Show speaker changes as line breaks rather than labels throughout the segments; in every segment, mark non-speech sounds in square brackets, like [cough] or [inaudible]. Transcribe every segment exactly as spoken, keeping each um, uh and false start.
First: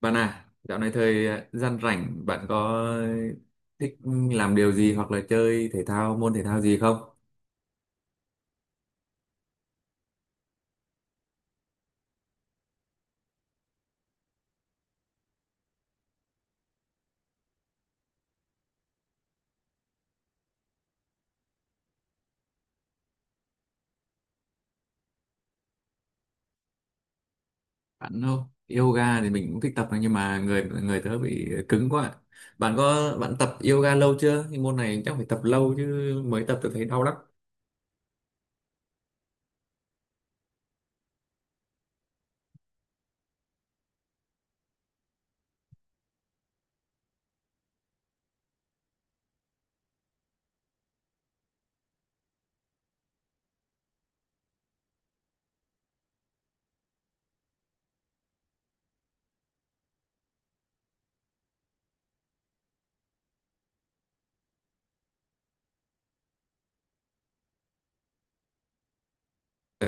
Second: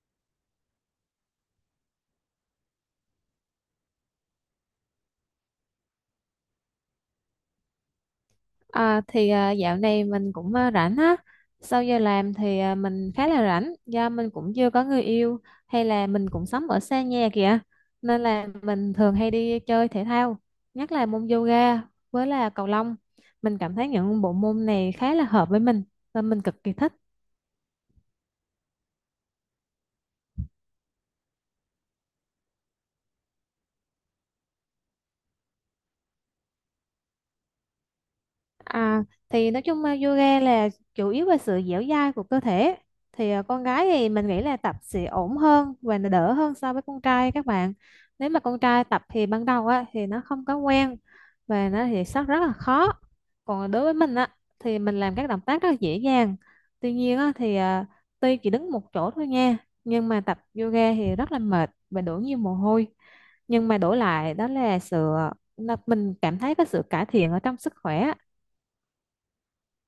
Bạn à, dạo này thời ờ, gian rảnh bạn có thích làm điều gì hoặc là chơi thể thao môn thể thao gì không?
À, thì à, dạo này mình cũng à, rảnh á, sau giờ làm thì à, mình khá là rảnh do mình cũng chưa có người yêu, hay là mình cũng sống ở xa nhà kìa, nên là mình thường hay đi chơi thể thao, nhất là môn yoga với là cầu lông. Mình cảm thấy những bộ môn này khá là hợp với mình và mình cực kỳ thích.
Bạn không? Yoga thì mình cũng thích tập nhưng mà người người tớ bị cứng quá. Bạn có bạn tập yoga lâu chưa? Cái môn này chắc phải tập lâu chứ mới tập tớ thấy đau lắm.
À, thì Nói chung ờ, yoga là chủ yếu về sự dẻo dai của cơ thể. Thì ờ, con gái thì mình nghĩ là tập sẽ ổn hơn và nó đỡ hơn so với con trai các bạn. Nếu mà con trai tập thì ban đầu á thì nó không có quen và nó thì rất rất là khó. Còn đối với mình á thì mình làm các động tác rất là dễ dàng. Tuy nhiên á thì ờ, tuy chỉ đứng một chỗ thôi nha, nhưng mà tập yoga thì rất là mệt và đổ nhiều mồ hôi, nhưng mà đổi lại đó là sự à, nó- mình cảm thấy có sự cải thiện ở trong sức khỏe.
Tớ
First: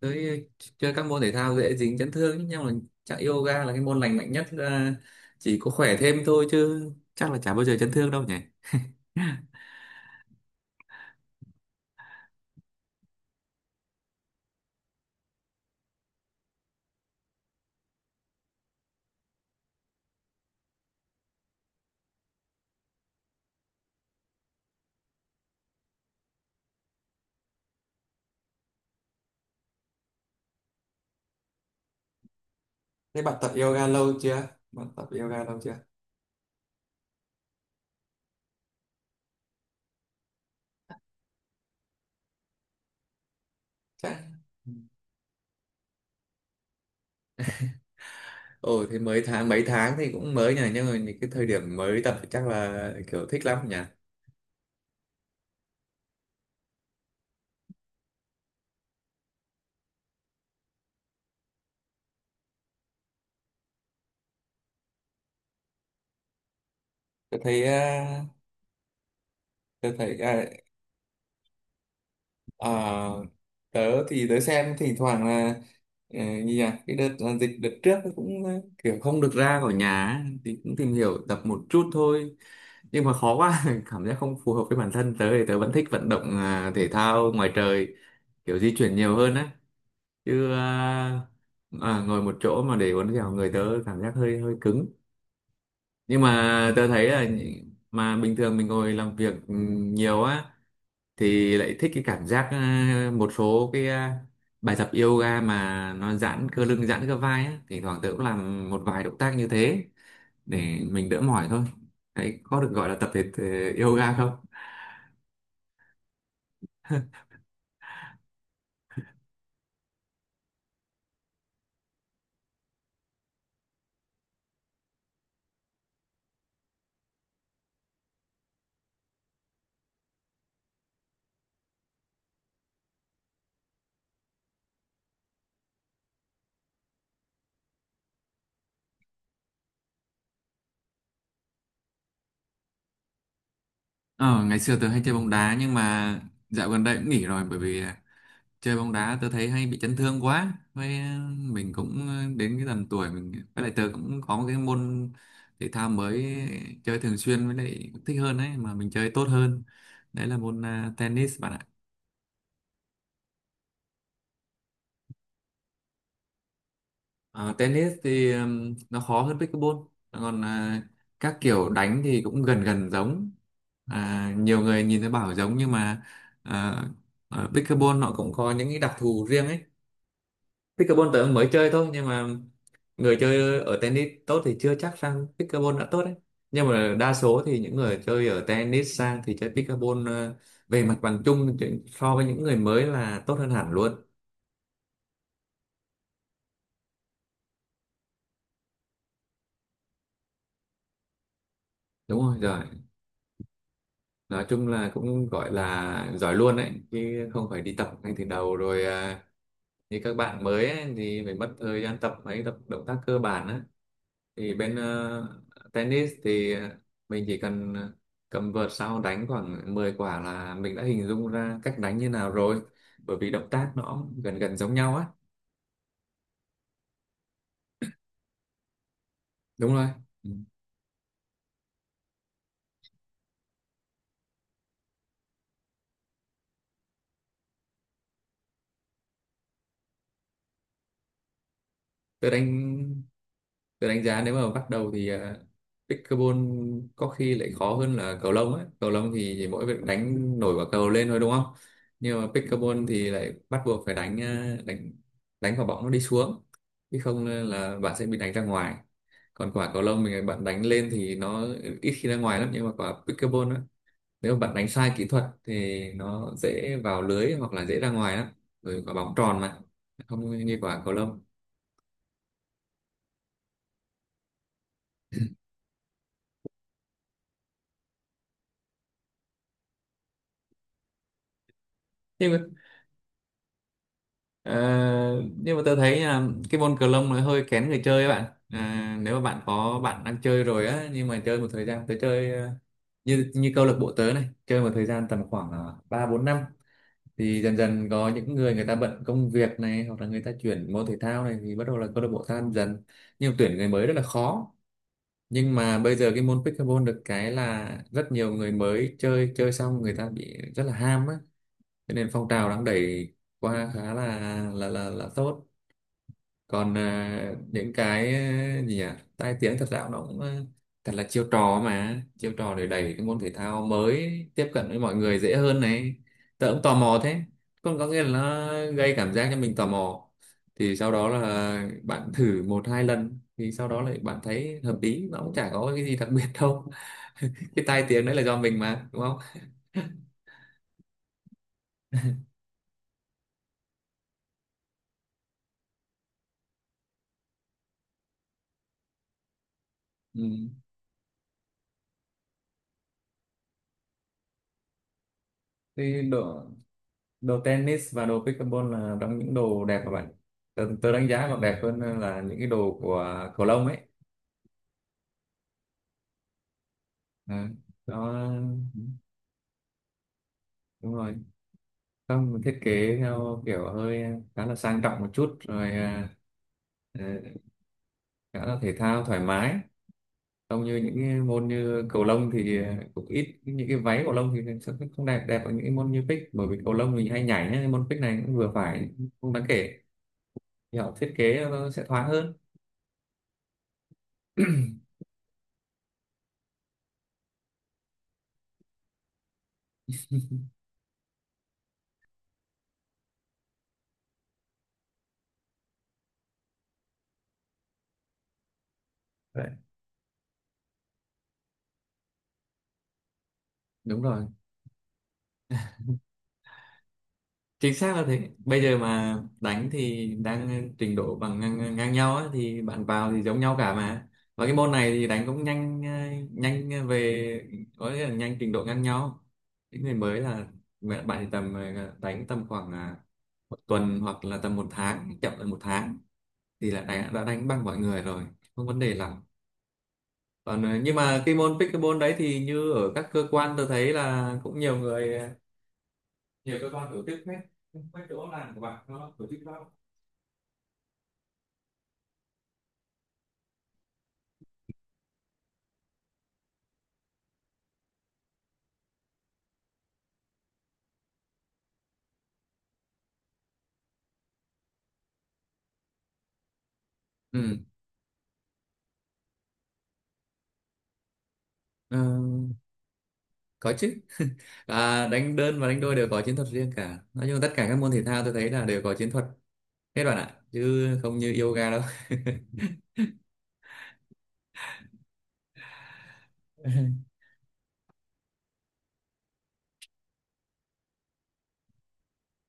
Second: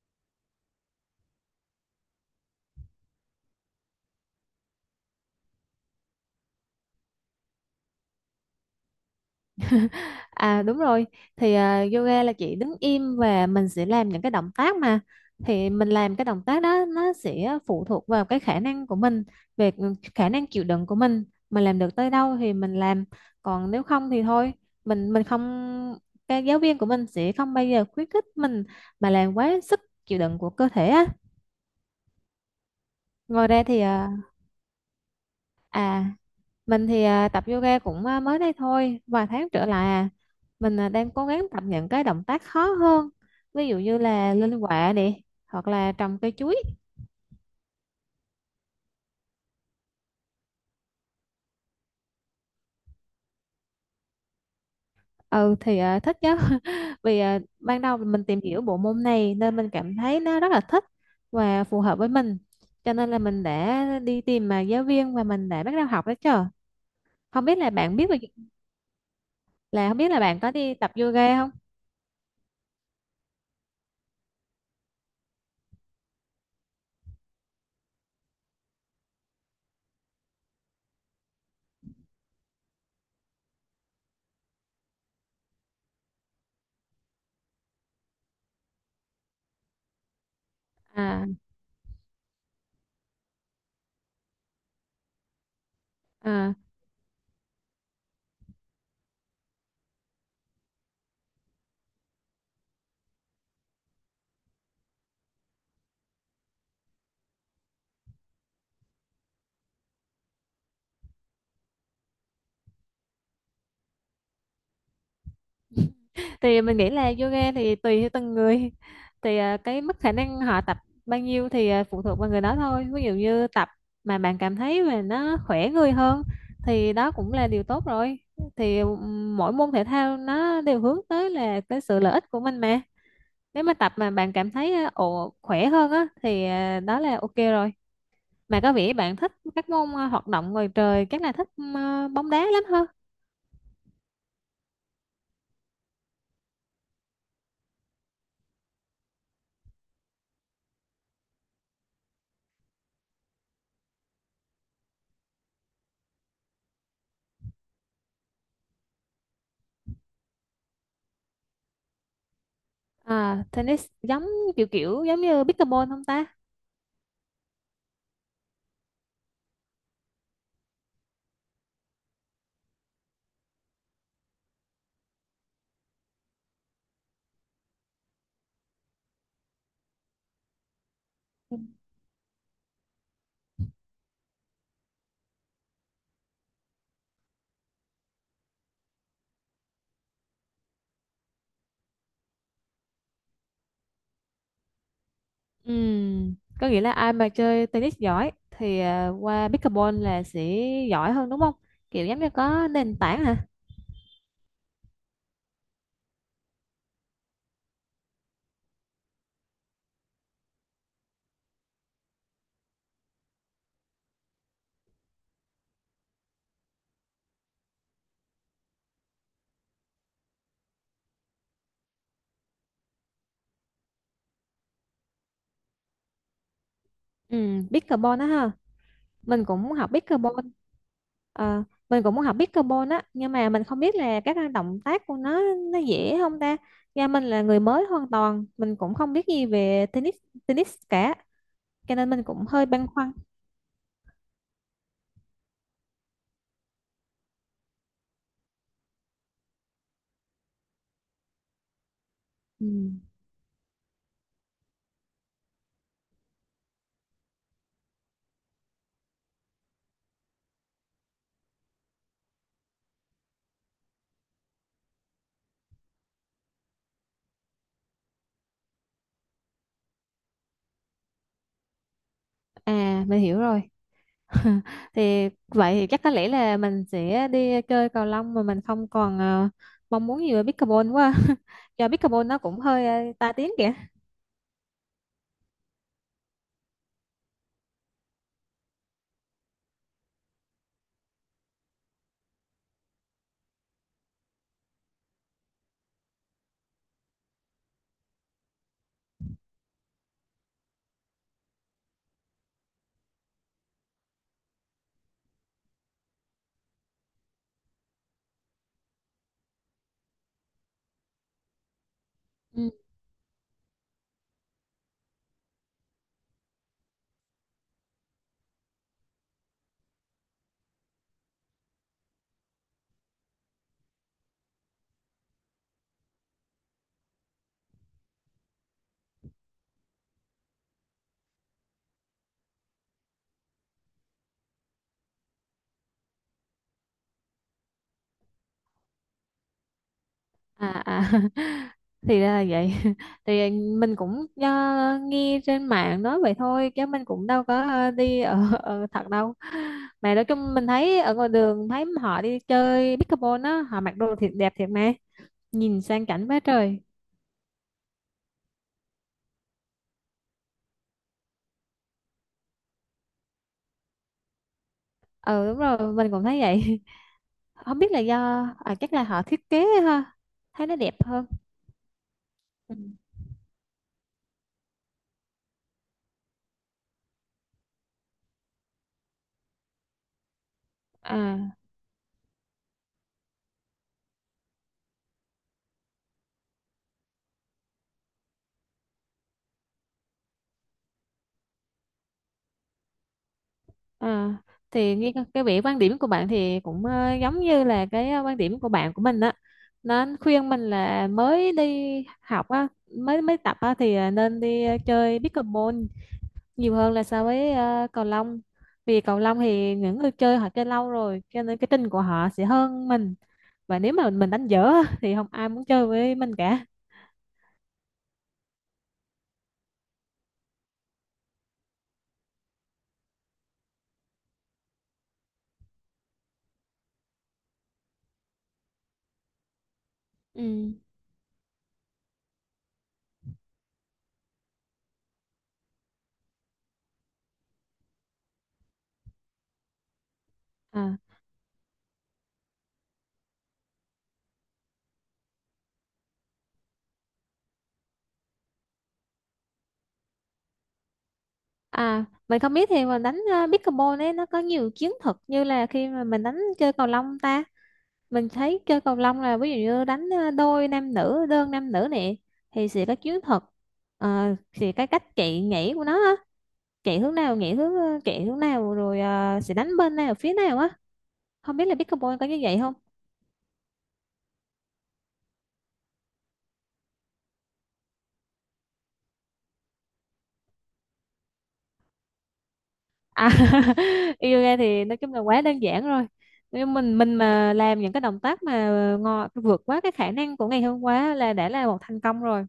tới chơi các môn thể thao dễ dính chấn thương ấy, nhưng mà chắc yoga là cái môn lành mạnh nhất, là chỉ có khỏe thêm thôi chứ chắc là chả bao giờ chấn thương đâu nhỉ. [laughs]
À đúng rồi, thì à, yoga là chỉ đứng im và mình sẽ làm những cái động tác mà, thì mình làm cái động tác đó nó sẽ phụ thuộc vào cái khả năng của mình, về khả năng chịu đựng của mình mình làm được tới đâu thì mình làm, còn nếu không thì thôi. Mình mình không, cái giáo viên của mình sẽ không bao giờ khuyến khích mình mà làm quá sức chịu đựng của cơ thể á.
Thế bạn
Ngoài
tập
ra thì
yoga
à,
lâu chưa? Bạn tập yoga lâu chưa?
à mình thì à, tập yoga cũng à, mới đây thôi, vài tháng trở lại à. Mình à, đang cố gắng tập những cái động tác khó hơn. Ví dụ như
chắc
là lên quạ nè, hoặc là trồng cây chuối.
ồ thì mới tháng mấy tháng thì cũng mới nhỉ, nhưng mà những cái thời điểm mới tập thì chắc là kiểu thích lắm nhỉ.
Ừ thì à, thích chứ. [laughs] Vì à, ban đầu mình tìm hiểu bộ môn này nên mình cảm thấy nó rất là thích và phù hợp với mình. Cho nên là mình đã đi tìm mà giáo viên và mình đã bắt đầu học đó chứ.
tôi
Không biết
thấy
là bạn biết về-
à,
Là
tôi
không biết
thấy
là bạn
à,
có đi tập yoga không?
à, tớ thì tớ xem thỉnh thoảng là ờ, như nhỉ cái đợt là dịch đợt trước, nó cũng ờ, kiểu không được ra khỏi nhà ấy, thì cũng tìm hiểu tập một chút thôi nhưng mà khó quá. [laughs] Cảm giác không phù hợp với bản thân, tớ thì tớ vẫn thích vận động à, thể thao ngoài trời, kiểu di chuyển nhiều hơn á, chứ à,
À
à, ngồi một chỗ mà để uốn dẻo người tớ cảm giác hơi hơi cứng, nhưng
à
mà tớ thấy là mà bình thường mình ngồi làm việc ừ, nhiều á thì lại thích cái cảm giác à, một số cái à, bài tập yoga mà nó giãn cơ lưng giãn cơ vai á, thỉnh thoảng tớ cũng làm một vài động tác như thế để mình đỡ mỏi thôi. Đấy có được gọi là tập thể thể yoga không?
thì mình nghĩ là yoga thì tùy theo từng người [laughs] thì à, cái mức khả năng họ tập bao nhiêu thì à, phụ thuộc vào người đó thôi. Ví dụ như tập mà bạn cảm thấy mà nó khỏe người hơn thì đó cũng là điều tốt rồi. Thì ừm, mỗi môn thể thao nó đều hướng tới là cái sự lợi ích của mình mà, nếu mà tập mà bạn cảm thấy à, ồ khỏe hơn á thì à, đó là ok rồi. Mà có vẻ bạn thích các môn à, hoạt động ngoài trời, chắc là thích ừm, à, bóng đá lắm hơn.
ờ, Ngày xưa tớ hay chơi bóng đá nhưng mà dạo gần đây cũng nghỉ rồi, bởi vì chơi bóng đá tớ thấy hay bị chấn thương quá, với ờ, mình cũng ờ, đến cái tầm tuổi mình, với lại tớ cũng có một cái môn thể thao mới chơi thường xuyên với lại cũng thích hơn ấy mà mình chơi tốt hơn, đấy là môn à, tennis bạn ạ.
À tennis giống kiểu kiểu giống như pickleball không ta?
Ờ, tennis thì ừm, nó khó hơn pickleball, còn à, các kiểu đánh thì cũng gần gần giống, à, nhiều người nhìn thấy bảo giống nhưng mà à, ở pickleball nó cũng có những cái đặc thù riêng ấy. Pickleball tớ mới chơi thôi nhưng mà người chơi ở tennis tốt thì chưa chắc rằng pickleball đã tốt đấy, nhưng mà đa số thì những người chơi ở tennis sang thì chơi pickleball ờ, về mặt bằng chung thì so với những người mới là tốt hơn hẳn luôn.
Ừm, Có nghĩa là ai mà chơi tennis giỏi thì à, qua pickleball là sẽ giỏi hơn đúng không? Kiểu giống
Đúng
như
rồi rồi,
có nền tảng hả?
nói chung là cũng gọi là giỏi luôn đấy chứ không phải đi tập ngay từ đầu rồi, à, như các bạn mới ấy, thì phải mất thời gian tập mấy tập động tác cơ bản á, thì bên ờ, tennis thì ờ, mình chỉ cần ờ, cầm vợt sau đánh khoảng mười quả là mình đã hình dung ra cách đánh như nào rồi, bởi vì động tác nó gần gần giống nhau á.
Ừm, pickleball đó ha. Mình cũng muốn
Đúng rồi.
học
Ừ.
pickleball. Ờ, mình cũng muốn học pickleball á, nhưng mà mình không biết là các động tác của nó nó dễ không ta? Nhà mình là người mới hoàn toàn, mình cũng không biết gì về tennis tennis cả, cho nên mình
tôi
cũng hơi băn
đánh
khoăn.
tôi đánh giá nếu mà bắt đầu thì uh, pickleball có khi lại khó hơn là cầu lông ấy, cầu lông thì chỉ mỗi việc đánh nổi quả cầu lên thôi đúng không, nhưng mà pickleball
Ừm,
thì lại bắt buộc phải đánh ờ, đánh đánh quả bóng nó đi xuống, chứ không ờ, là bạn sẽ bị đánh ra ngoài. Còn quả cầu lông mình ờ, bạn đánh lên thì nó ít khi ra ngoài lắm, nhưng mà quả pickleball á nếu mà bạn đánh sai kỹ thuật thì nó dễ vào lưới hoặc là dễ ra ngoài lắm, rồi quả bóng tròn mà, không như quả cầu lông.
À, mình hiểu rồi. [laughs] Thì vậy thì chắc có lẽ là mình sẽ đi chơi cầu lông mà mình không còn ờ, mong muốn gì về pickleball quá. [laughs] Do pickleball nó
Thế.
cũng hơi ờ, tai tiếng kìa.
Ờ, nhưng mà tôi thấy là cái môn cờ lông nó hơi kén người chơi các bạn à, nếu mà bạn có bạn đang chơi rồi á nhưng mà chơi một thời gian tới chơi ờ, như như câu lạc bộ tớ này chơi một thời gian tầm khoảng ờ, ba bốn năm thì dần dần có những người người ta bận công việc này hoặc là người ta chuyển môn thể thao này thì bắt đầu là câu lạc bộ tan dần, nhưng mà tuyển người mới rất là khó. Nhưng mà bây giờ cái môn pickleball được cái là rất nhiều người mới chơi, chơi xong người ta bị rất là ham á, cho nên phong trào đang
Ừ.
đẩy qua khá là là là là tốt. Còn à, những cái à, gì nhỉ, tai tiếng thật ra nó cũng à, thật là chiêu trò, mà chiêu trò để đẩy cái môn thể thao mới tiếp cận với mọi người dễ hơn này, tớ cũng tò mò thế, còn có nghĩa là nó gây cảm giác cho mình tò mò, thì sau đó là bạn thử một hai lần thì sau đó lại bạn thấy hợp lý nó cũng chả có cái gì đặc biệt đâu. [laughs] Cái tai tiếng đấy là do mình mà đúng không?
à à [laughs] thì ra là vậy. [laughs] Thì mình cũng ờ, nghe trên mạng nói vậy thôi chứ mình cũng đâu có ờ, đi ở, ở thật đâu. Mà nói
Ừ.
chung mình thấy ở ngoài đường thấy họ đi chơi pickleball á, họ mặc đồ thiệt đẹp thiệt mà nhìn sang
Thì
chảnh quá
đó,
trời.
đồ tennis và đồ pickleball là trong những đồ đẹp các bạn, tớ, tớ đánh giá còn đẹp hơn là những cái đồ của cầu lông ấy.
Ừ đúng rồi, mình cũng thấy vậy.
à,
[laughs] Không biết là
Đó.
do à, chắc là họ thiết kế ha, thấy nó
Đúng
đẹp
rồi,
hơn.
không mình thiết
Ừ.
kế theo kiểu hơi khá là sang trọng một chút rồi, à, ờ, khá là thể thao thoải mái, không như những cái môn
à,
như cầu lông thì ờ, cũng ít những cái váy, cầu lông thì sẽ không không đẹp đẹp ở những cái môn như pick, bởi vì cầu lông thì hay nhảy ấy, môn pick này cũng vừa phải, không đáng kể, thì họ thiết kế nó sẽ thoáng hơn.
à thì nghe cái cái vẻ quan điểm của bạn thì cũng ờ, giống như là cái ờ, quan điểm của bạn của mình á, nó khuyên mình là mới đi học á, mới mới tập á thì ờ, nên đi ờ, chơi pickleball nhiều hơn là so với ờ, cầu lông. Vì cầu lông
Đấy.
thì những người chơi họ chơi lâu rồi, cho nên cái trình của họ sẽ hơn mình, và nếu
Đúng
mà
rồi,
mình đánh dở á, thì không ai muốn chơi với mình cả.
chính xác là thế. Bây giờ mà đánh thì đang trình độ bằng ngang, ngang nhau á, thì bạn vào thì giống nhau cả mà, và cái môn này thì đánh cũng nhanh, ờ, nhanh về có nghĩa là nhanh trình độ ngang nhau, những người mới là
Ừ.
mẹ bạn thì tầm ờ, đánh tầm khoảng à, một tuần hoặc là tầm một tháng, chậm là một tháng thì là đã, đã đánh bằng mọi người rồi, không vấn đề lắm. Còn ờ, nhưng
À.
mà cái môn pickleball đấy thì như ở các cơ quan tôi thấy là cũng nhiều người ờ, nhiều cơ quan tổ chức hết, mấy chỗ làm của bạn nó tổ chức đó.
À, mình không biết thì mình đánh ờ, pickleball ấy nó có nhiều chiến thuật như là khi mà mình đánh chơi cầu lông ta. Mình thấy chơi cầu lông là ví dụ như đánh ờ, đôi nam nữ, đơn nam nữ nè, thì sẽ có chiến thuật. Ờ, thì cái cách chạy nhảy của nó á, chạy hướng nào nhảy
Ừ,
hướng ờ, chạy hướng nào rồi ờ, sẽ đánh bên nào phía nào á, không biết là
ờ,
pickleball có như vậy không.
có chứ. [laughs] Và đánh đơn và đánh đôi đều có chiến thuật riêng cả, nói chung tất cả các môn thể thao tôi thấy là đều có chiến thuật hết bạn ạ, chứ không như yoga đâu. [laughs]
À, [laughs] yoga thì nói chung là quá đơn giản rồi. Nếu mình mình mà làm những cái động tác mà ngò vượt quá cái khả năng của ngày hôm qua là đã là một thành công rồi.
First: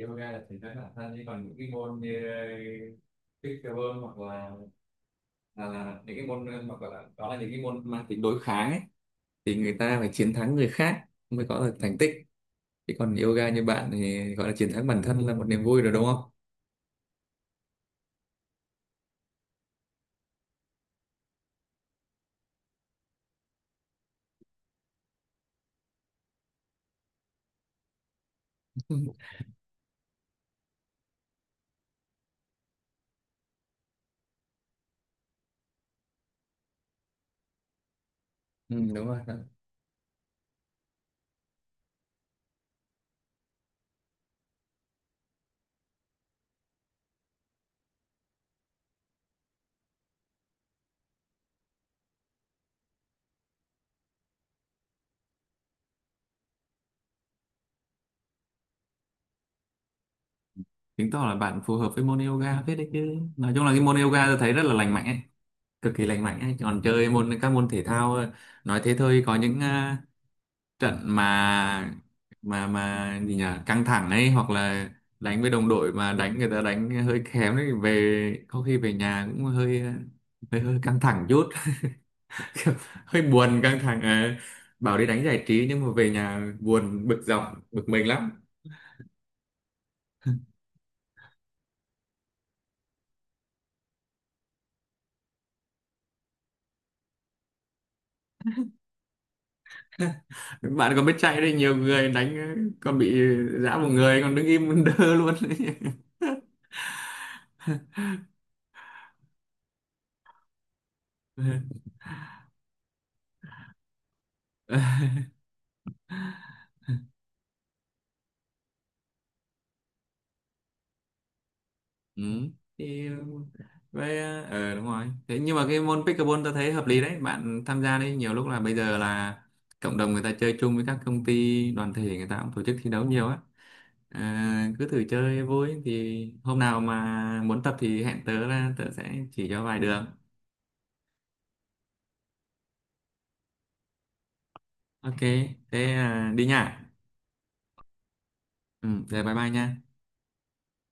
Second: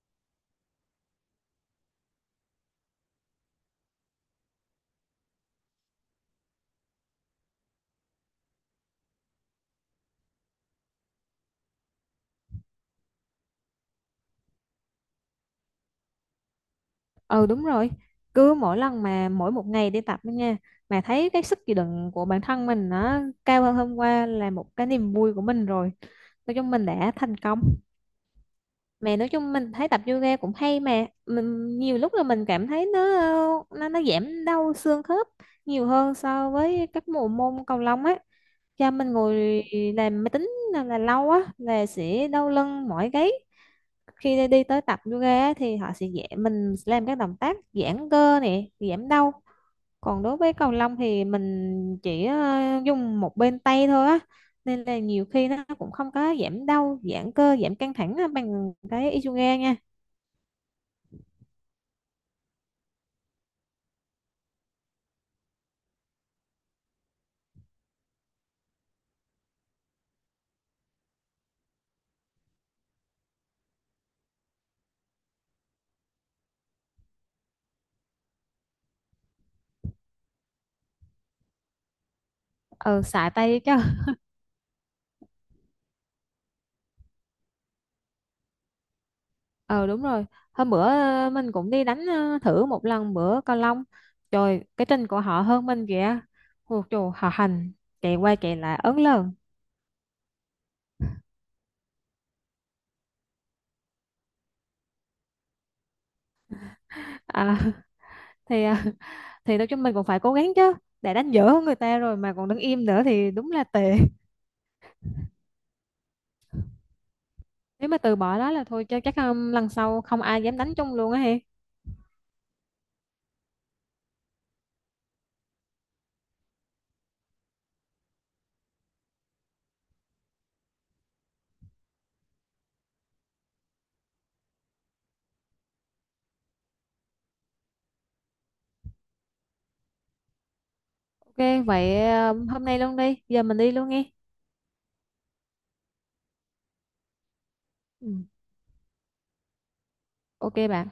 Yoga là thể thao bản thân, chứ còn những cái môn như ờ, pickleball hoặc là là, là những cái môn hoặc là đó là những cái môn mang tính đối kháng ấy, thì người ta phải chiến thắng người khác mới có được thành tích, chứ còn yoga như bạn thì gọi là chiến thắng bản thân là một niềm vui rồi đúng không.
Ừ đúng rồi. Cứ mỗi lần mà mỗi một ngày đi tập đó nha, mà thấy cái sức chịu đựng của bản thân mình nó cao hơn hôm qua là một cái niềm vui của mình rồi. Nói chung mình đã thành công. Mà
[laughs]
nói chung mình thấy tập yoga cũng hay, mà mình nhiều lúc là mình cảm thấy nó nó nó giảm đau xương khớp nhiều hơn so với các bộ môn cầu lông á.
Ừ,
Cho
đúng
mình
rồi. Đó.
ngồi làm máy tính là, là lâu á là sẽ đau lưng mỏi gáy, khi đi tới tập yoga á thì họ sẽ dạy mình làm các động tác giãn cơ nè, giảm đau. Còn đối với cầu lông thì mình chỉ ờ, dùng một bên tay thôi á, nên là nhiều khi nó cũng không có giảm đau, giãn cơ, giảm căng thẳng á bằng cái Isoga nha.
Chứng tỏ là bạn phù hợp với môn yoga phết đấy chứ. Nói chung là cái môn yoga tôi thấy rất là lành mạnh ấy, cực kỳ lành mạnh ấy. Còn chơi môn các môn thể thao ờ, nói thế thôi, có những à, trận mà mà mà gì nhỉ, căng thẳng ấy, hoặc là đánh với đồng đội mà đánh người ta đánh hơi kém ấy, về có khi về nhà cũng hơi ờ, hơi, hơi căng thẳng chút. [laughs] Kiểu
Ờ
hơi
xài
buồn
tay chứ.
căng thẳng. Ờ.
[laughs]
Bảo đi đánh giải trí nhưng mà về nhà buồn bực dọc, bực mình lắm.
Ờ đúng rồi, hôm bữa ờ, mình cũng đi đánh ờ, thử một lần bữa cầu lông, trời cái chân của họ hơn mình kìa. Ôi trời họ hành, chạy qua chạy lại ớn lờn.
Bạn còn biết chạy đấy, nhiều người đánh còn bị giã một người còn đứng im đơ luôn đấy.
à, [laughs] thì ờ, thì nói chung mình cũng phải cố gắng chứ, để đánh dở hơn người ta rồi mà còn đứng im nữa thì đúng là tệ. Nếu mà từ bỏ đó là thôi cho chắc um, lần sau không ai dám đánh chung luôn á he.
[laughs] Ừ. Thì ờ, vậy ờ ờ, đúng rồi. Thế nhưng mà cái môn pickleball tôi thấy hợp lý đấy, bạn tham gia đấy, nhiều lúc là bây giờ là cộng đồng người ta chơi chung với các công ty đoàn thể người ta cũng tổ chức thi đấu nhiều á, à, cứ thử chơi vui, thì hôm nào mà muốn tập thì hẹn tớ là tớ sẽ chỉ cho vài đường.
Ok vậy um, hôm nay luôn đi. Giờ mình đi luôn nghe.
Ok, thế à, đi nha.
Ừ.
Ừ, rồi bye bye nha.
Ok bạn.